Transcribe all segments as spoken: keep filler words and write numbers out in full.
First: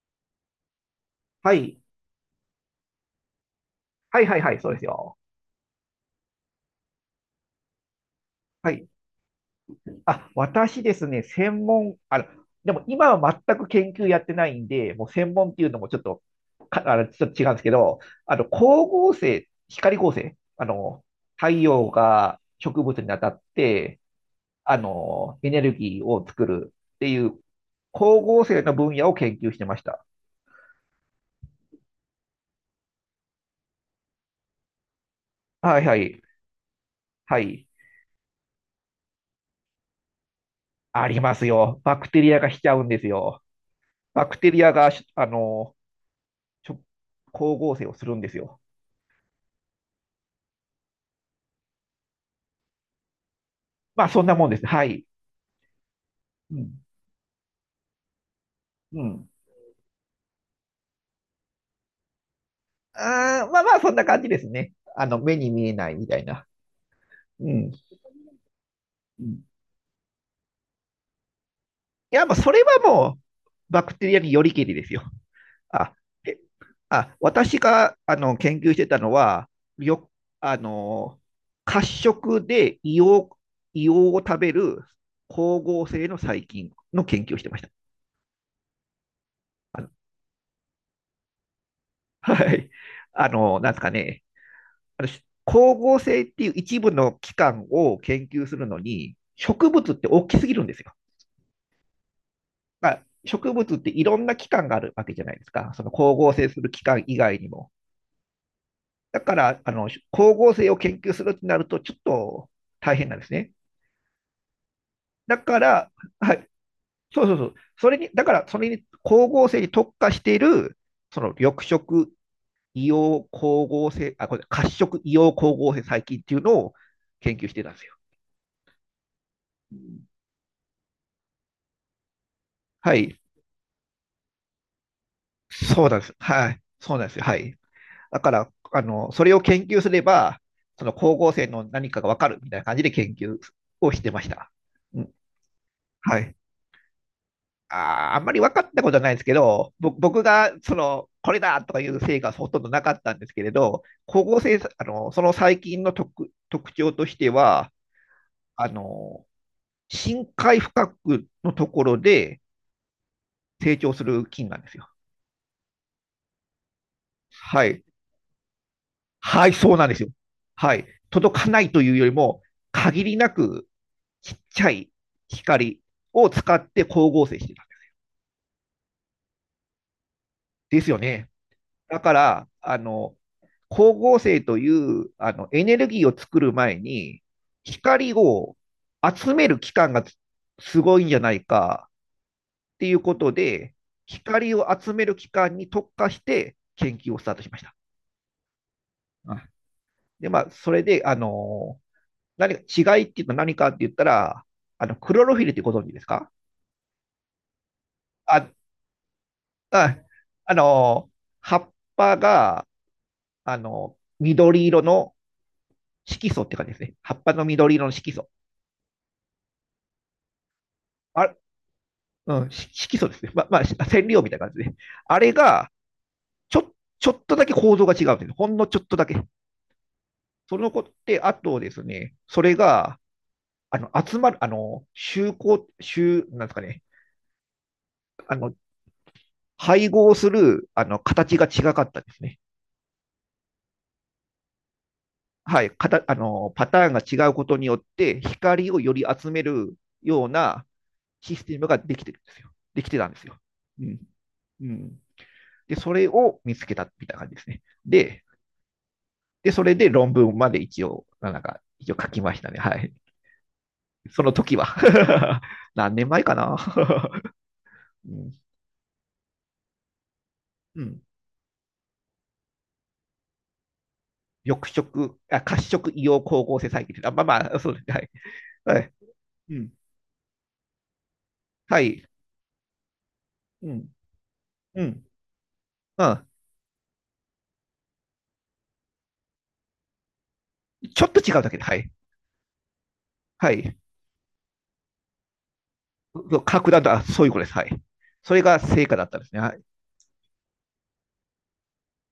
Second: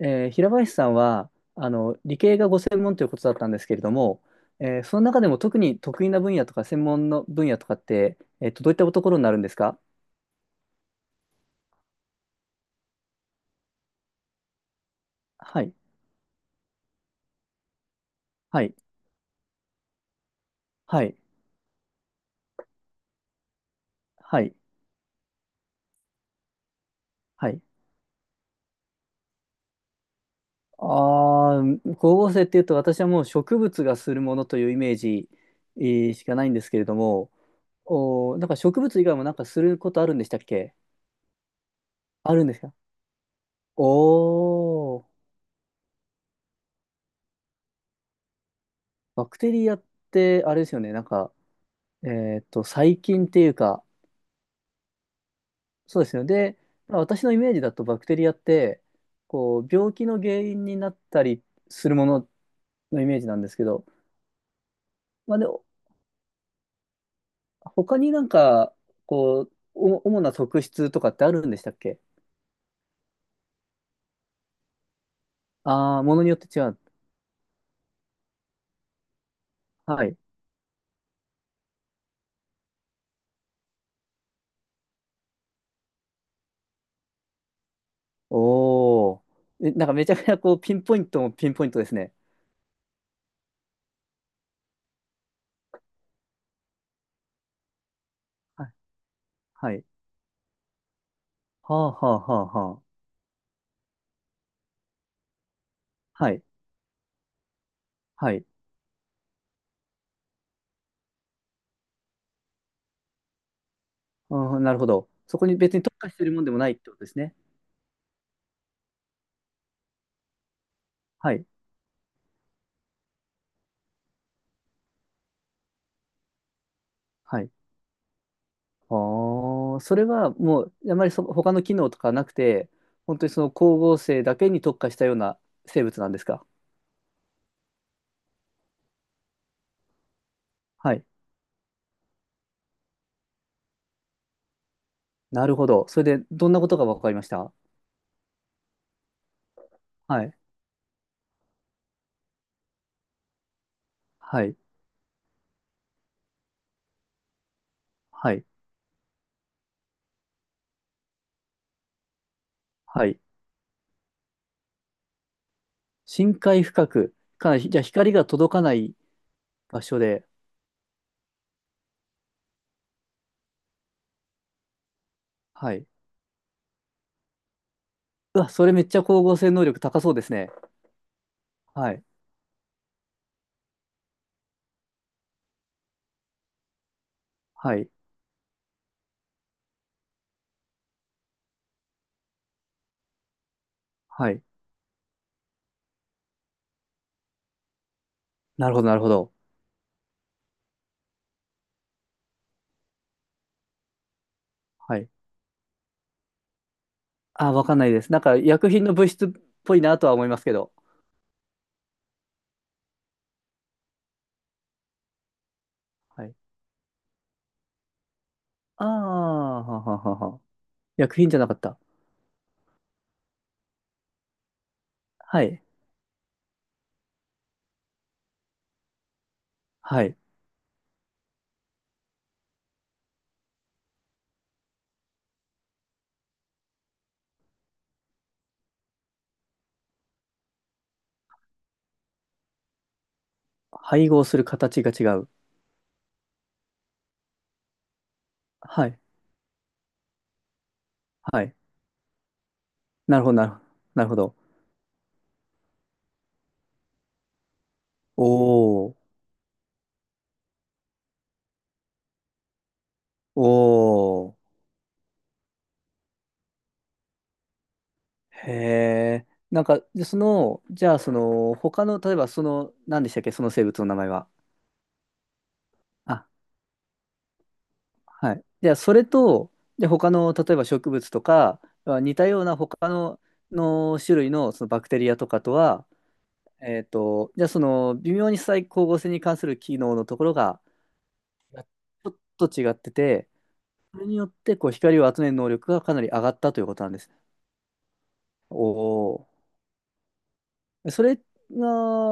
えー平林さんははあい。の理系がご専門ということだったんですけれどはも、いはいはい、そうでえーすそのよ。中でも特に得意な分野とか専門の分野とかって、えっと、はどういっい。たところになるんですか？あ、私ですね、専門、あの、でも今は全く研究やってないんで、もう専門ってはいうい、のもちょっと、か、あの、ちょっと違うんですけど、あの、光はい、合成、光合成、あはの、い、太陽が植物に当たって、はい、あの、エネルギーを作るっていう、はい。光合成の分野を研究してました。ああ、光合成っていうと私はもう植物がするものというイメージ、はえいはーい。しかないんですけれども、はい。おー、なんか植物以外もなんかすることあるんでしたっけ？ありますよ。バクテリあアるんがでしすちか？ゃうんですよ。おバクテリアが、ー、あの、ちょ、光合成をするんですよ。バクテリアってあれですよね、なんか、えっと、細菌っていうか、まあ、そんなもんです。はい。そうですよ。うで、ん。まあ私のイメージだとバクテリアって、うん。こう、病気の原因になったりするもののイメージなんあでーすまあけまあ、ど、そんな感じですね。あの、目まあ、で、に見えないみたいな。うん。他になんか、うこん、う、お主な特質とかってあるんでしたっけ？いや、まあ、それはもう、バクテリアによりけりですよ。あ、ああー、ものによえって違う。あ、私が、あの、研究してたのは、はよ、い。あの、褐色で硫黄、硫黄を食べる光合成の細菌の研究をしてました。おお。え、あなのんかめちゃくちゃこう、ピンポイントもピンポイントですね。はい。あの、なんですかね。あの、光合成っていう一部の器官を研究すはるい。のに、植はい。物って大きすぎるんですよ。はあはあはあはまあ。あ、植物っていろんな器官があるわけじゃないですか。その光は合い。成する器官以外にも。はい。だから、あの、光合成を研究するってなると、ちょっと大変なんですね。うん、なるほど。だそこにか別にら、特化してるはもんい、でもないってことですそうそね。うそう。それに、だから、それに光合成に特化している、そはのい。緑色硫黄光合成、あ、これ、褐色硫黄光合成細菌っていうのを研は究い。してたんですよ。ああ、それはもう、あまりその他の機能とかなくて、は本い。当にその光合成だけに特化したような生そうなん物でなんす。ですか？はい。そうなんですよ。はい。だから、あの、それを研究すれば、そのはい。光合成の何かがわかるみたいな感じで研究をしてました。うん。なるほど。それはで、い。どんなことが分かりました？あー、あんまり分かったことはないですけど、ぼ僕はい。が、その、これだとかいう成果はほとんどなかったんですけれど、光合はい。成、あの、その細菌の特、特徴としては、はい。あの、深海深くのところではい。成長する菌なんですよ。深海深く、かなはり、じゃい。あ光が届かないはい、そう場なんで所すよ。で、はい。届かないというよりも、限りなくちっちゃいは光い。を使って光合成してた。うわ、それめっちゃ光合成能力高そうですね。ですよね。はだい。から、あの、光合成というあのエネルギーを作る前に、はい。光を集める期間がつすごいんじゃないかっていうことで、はい。光を集める期間に特化して研究をスタートしました。なるほど、なるほど。うん。で、まあ、それで、あの、何か違いっていうと何かって言ったら、あの、はい。クロロフィルってご存知ですか？あ、わかんないです。なんか、あ、薬品の物質っぽいあ、なとは思いますけあど。の、葉っぱが、あの、緑色のは色い。素って感じですね。葉っぱの緑色の色素。ああ、はははは。薬品あ、じゃなかった。うん、し色素ですね。ま、まあ、染料みたいな感じですね。あれはい。が、ちょ、ちょっとだけ構造が違うんです。ほんのちょっとだけ。はい。そのことで、あとですね、それが、あの、集まる、あの、集合、集、なんですかね、あの、配合する、あの、形が違かったですね。配合する形が違う。はい、かたあのパターンが違うことによって、光をはよい。り集めるようなシはスい。テムができてるんですよ。できてたんでなるすほど、よ。なるほど。うん。なるほど。うん。で、それを見つけたみたいな感じですね。で、おー。で、それで論文まで一応、なんか、一応書きましたね。はい。そおのー。時は 何年前かな、うん。へえ。なんか、でその、うじゃあ、ん。その、他の、例えば、その、何でしたっけ、その生物の名前は。緑色、あ、褐色硫あ、黄光合成細菌です。あ、まあまあ、そうですね。はい。じゃはい。あ、はそい。れと、うん。で、他の、例えば植物とか、はい。似たような他の、うん。の種類の、そのバうクテん。リアとかとは、うん。えっと、じゃあ、その、微妙に再光合成に関する機能のところが、ちょっと違うだけで、はい。ちょっと違ってて、はい。それによって、こう、光を集める能力がかなり上がったという格こ段となと、んであ、す。そういうことです。はい。それおが成果だったんでお。すね。はい。それが、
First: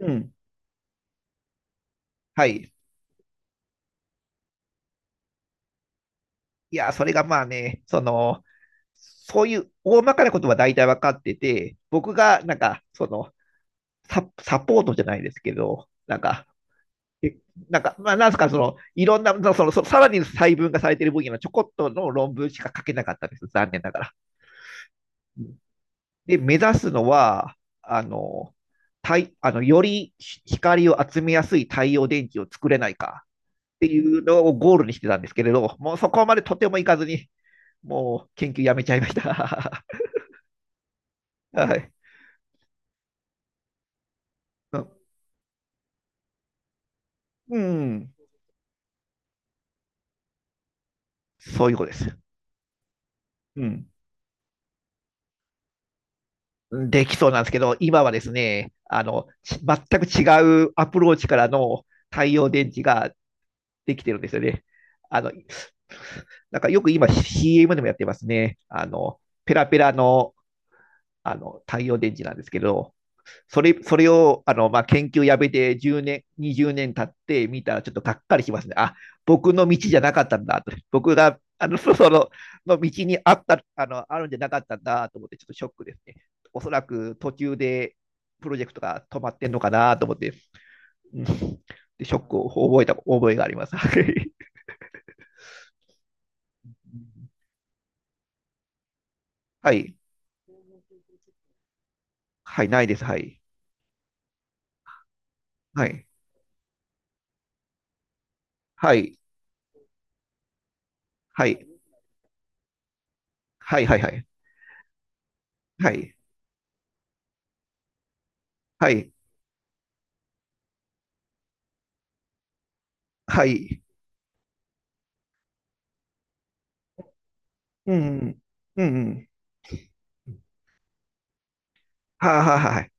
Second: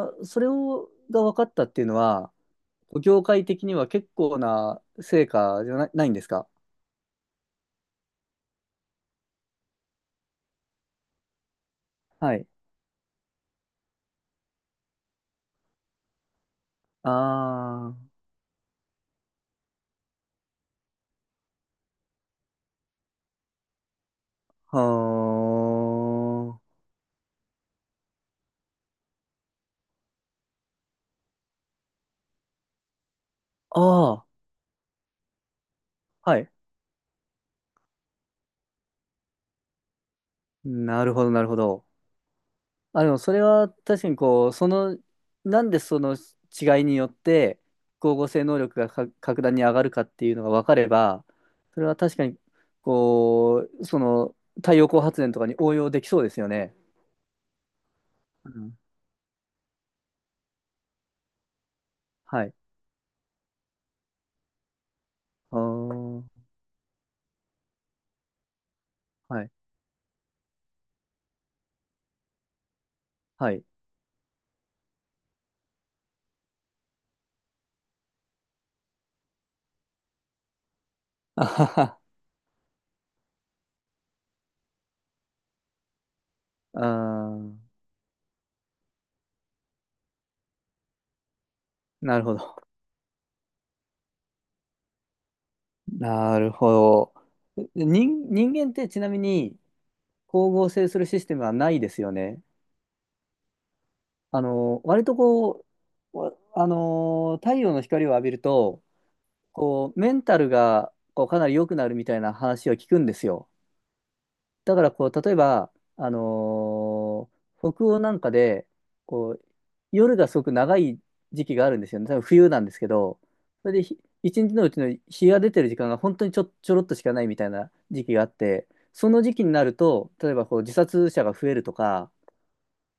うん。それを、が分かったっていうのは、はい。業界的には結構な成果じゃな、ないんですか？いや、それがまあね、その、そういう大まかなことは大体分かってて、僕はがい。なんか、その、サ、サポートじゃないですけど、なんか、えなんあか、まあ、なんすか、その、いろんな、その、そのさらに細分化されている分野のちょこっとの論文しか書けなかったんです。残念ながら。あ、で、目は指すのは、あの、太あのより光を集めやすい太陽電池を作れないかってあ、いうあのをゴールにしてたんですけれど、もうそこあ、まはでい。とてもいかずに、もう研究やめちゃいました。なるほど、なるほ はど。い。あ、でもそれは確かにこう、その、なんでその違いによっうて、ん、光合成能力がか格段に上がるかっていうのが分かれば、そういうそこれとでは確す。かに、うこう、ん。その、太陽光発電とかに応用できそうですよね。できそうなんですけど、今はですうね、ん。あの、全く違うアプローチからの太は陽い。電池ができてるんですよね。あの、あーなんかよく今 シーエム でもやってますね。あの、はい。ペラペラのあの太陽電池なんですけど、はそい。れ、それを、あの、まあ、研究やめてじゅうねん、にじゅうねん経って見たらちょっとがっかりしますね。あ、僕の道じゃなかったんだと。僕 が、あはあの、そは。の、の道にあった、あの、あるんじゃなかったんだと思って、ちょっとショックですね。おそらあく途中ーでプロジェクトが止まってんのかなと思って、うん、でショなッるほクをど。覚えた覚えがあります。はなるほど。人、人間ってちなみにい。光合成するシステムはないですよね。はい、ないです。はい。あの、割とこはい。う、わあの、太陽の光を浴びると、はい。こう、メンタルがこうかなりは良くなるみたいな話を聞くんですよ。い。はい。はい。だからこう、例えば、はあい。の、北欧なんかで、はい。はい。こう、夜がすごく長い時期があるんですよね。多分冬なんですけど、はそれい。でひ一日のうちの日が出てる時間が本当にちょ、ちょろっとしかないみたいなう時期があっん。て、うん。うそのん。時期になると、例えばこう自殺者が増えるとか、はいはいはい。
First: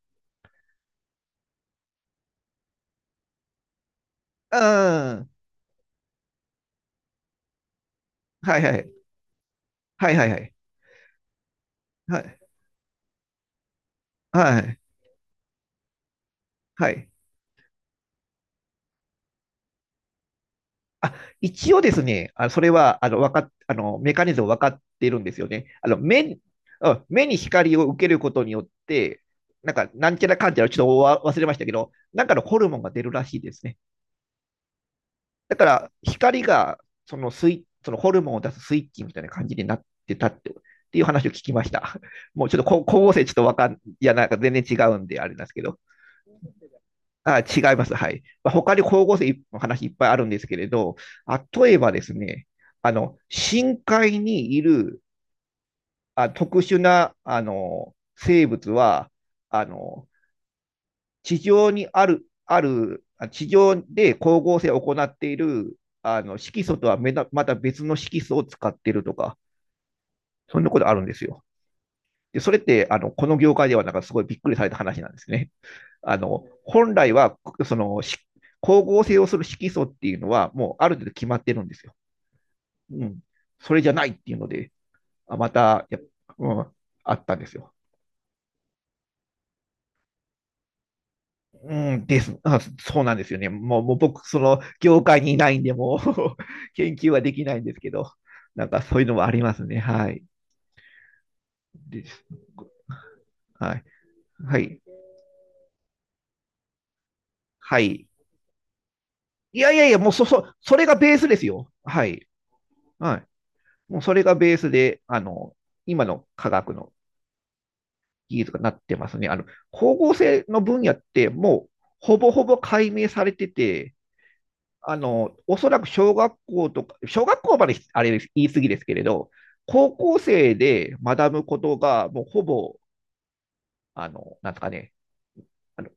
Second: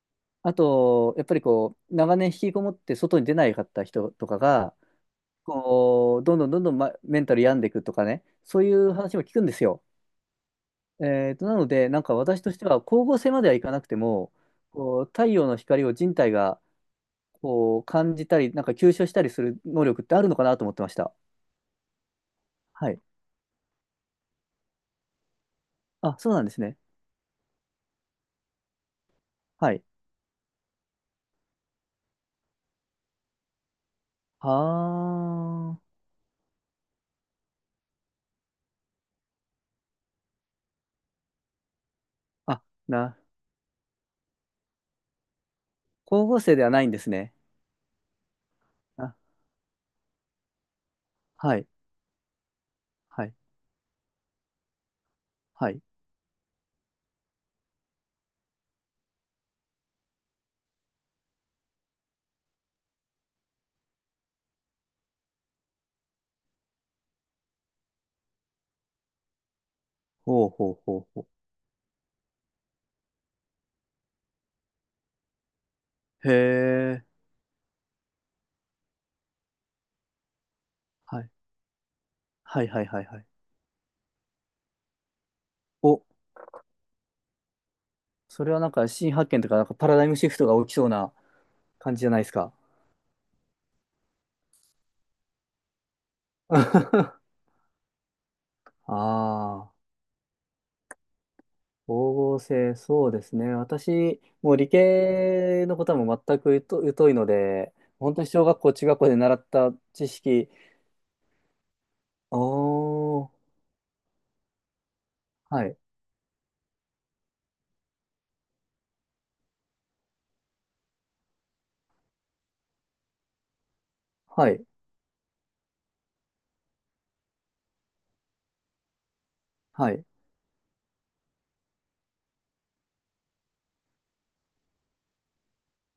あと、やっぱりこう、長年引きこもって外に出ないかった人とかうが、ん。こう、どんどんどんどん、ま、メンタル病んでいくとかね、はそいういはうい。話も聞くんですよ。はいはいはい。えーと、なので、なんかはい。私としては、光合成まではいかなくても、はい。こう、太陽の光を人体がはい。こう感じたり、なんか吸収したりする能力ってあるのかなと思ってましあ、た。一応ですね、あ、それはい。は、あの、わかっ、あの、メカニズム分かっているんですよね。あの、あ、目、そうなんですね。うん、目に光を受けることによって、なはんい。か、なんちゃらかんちゃら、ちょっと忘れましたけど、なんかのホルモンが出るらしいですね。だかあら、光が、そのスイ、そのホルモンを出すスイッチみたいな感じになってたって、っていう話を聞きました。もうあ。ちょっあ、と、こ光合な、成ちょっとわかん、いや、なんか全然違うんで、あれなんですけど。光合成ではないんですね。あ、違います。はい。まあ、他に光あ、合成の話いっぱいあるんですけれど、はい。例えばですね、あの、はい。深海にいるはい。あ特殊なあの生物は、あの、地上にある、ある、あ地上で光合成を行っているあの色素とはめだまた別の色素を使っているとか、ほうそんなほこうとあほるんうですほよ。で、それって、あの、この業界ではなんかすごいびっくりされた話なんですね。あう。への、本え。来は、その、光合成をする色素っていうのは、もうある程度は決いまってるんですよ。はいはいはういはん。い。それじゃないっていうので、あまたや、お、うん、あったんですよ。それはなんか新発見とか、なんかパラダイムシフトが起きそうな感うじん、じゃなでいですす。か。あ、そうなんですよね。もう、もう僕、その、業界にいないんで、もう 研究はで きないんですけど、なんかそういうのもありますああ、ね。はい。で光す。合成、そうですね。はい。私、もうは理い。系のことはもう全く疎疎いので、はい。本当に小学校、中学校で習っいやたいやいや、知もうそ、そ、識、それがベースですよ。はい。はおい。ー、もうそれがベースで、あの、はい、今の科学の技術がなってますね。あの、光合成の分野ってもうほぼほぼ解明されてて、はい、あの、おそらく小学校とか、小学校まであれ言い過ぎですけれど、は高い、校生で学ぶことがもうほぼ、あの、なんですかね、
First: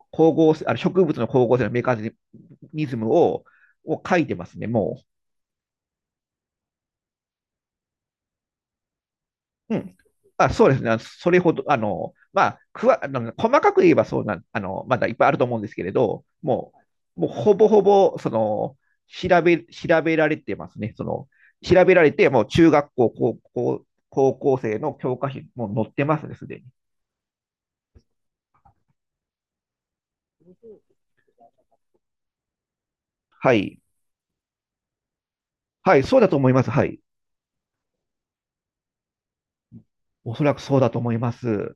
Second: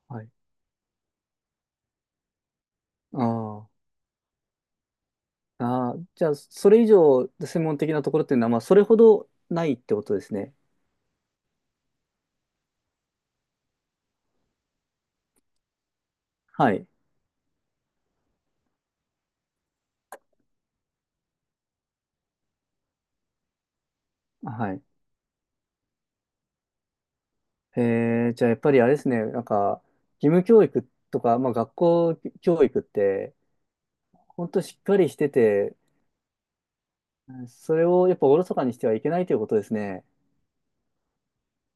はい。光合成、あの植物の光合成のメカニズムあを、ーを書いてますね、もう。あー、じゃあ、それ以上専門的なところっていうのは、まあ、それほどないうってん。ことですあ、ね。そうですね。それほど、あの、まあ、くわ、あの、細かく言えばそうなん、あの、まだいっぱいあると思うんですけれど、もはい、う、もうほぼほぼ、その、調べ、調べられてますね。その、調べられて、もう中学校、高校、高校は生い。の教科書にもう載ってますね、すでに。えー、じゃあやっぱりあれですね、なんか、義務教育とか、まあ学校教育って、はい。本当しっかりしてて、はい、そうだと思います。はい。それをやっぱおろそかにしてはいけないということですね。おそらくそうだと思います。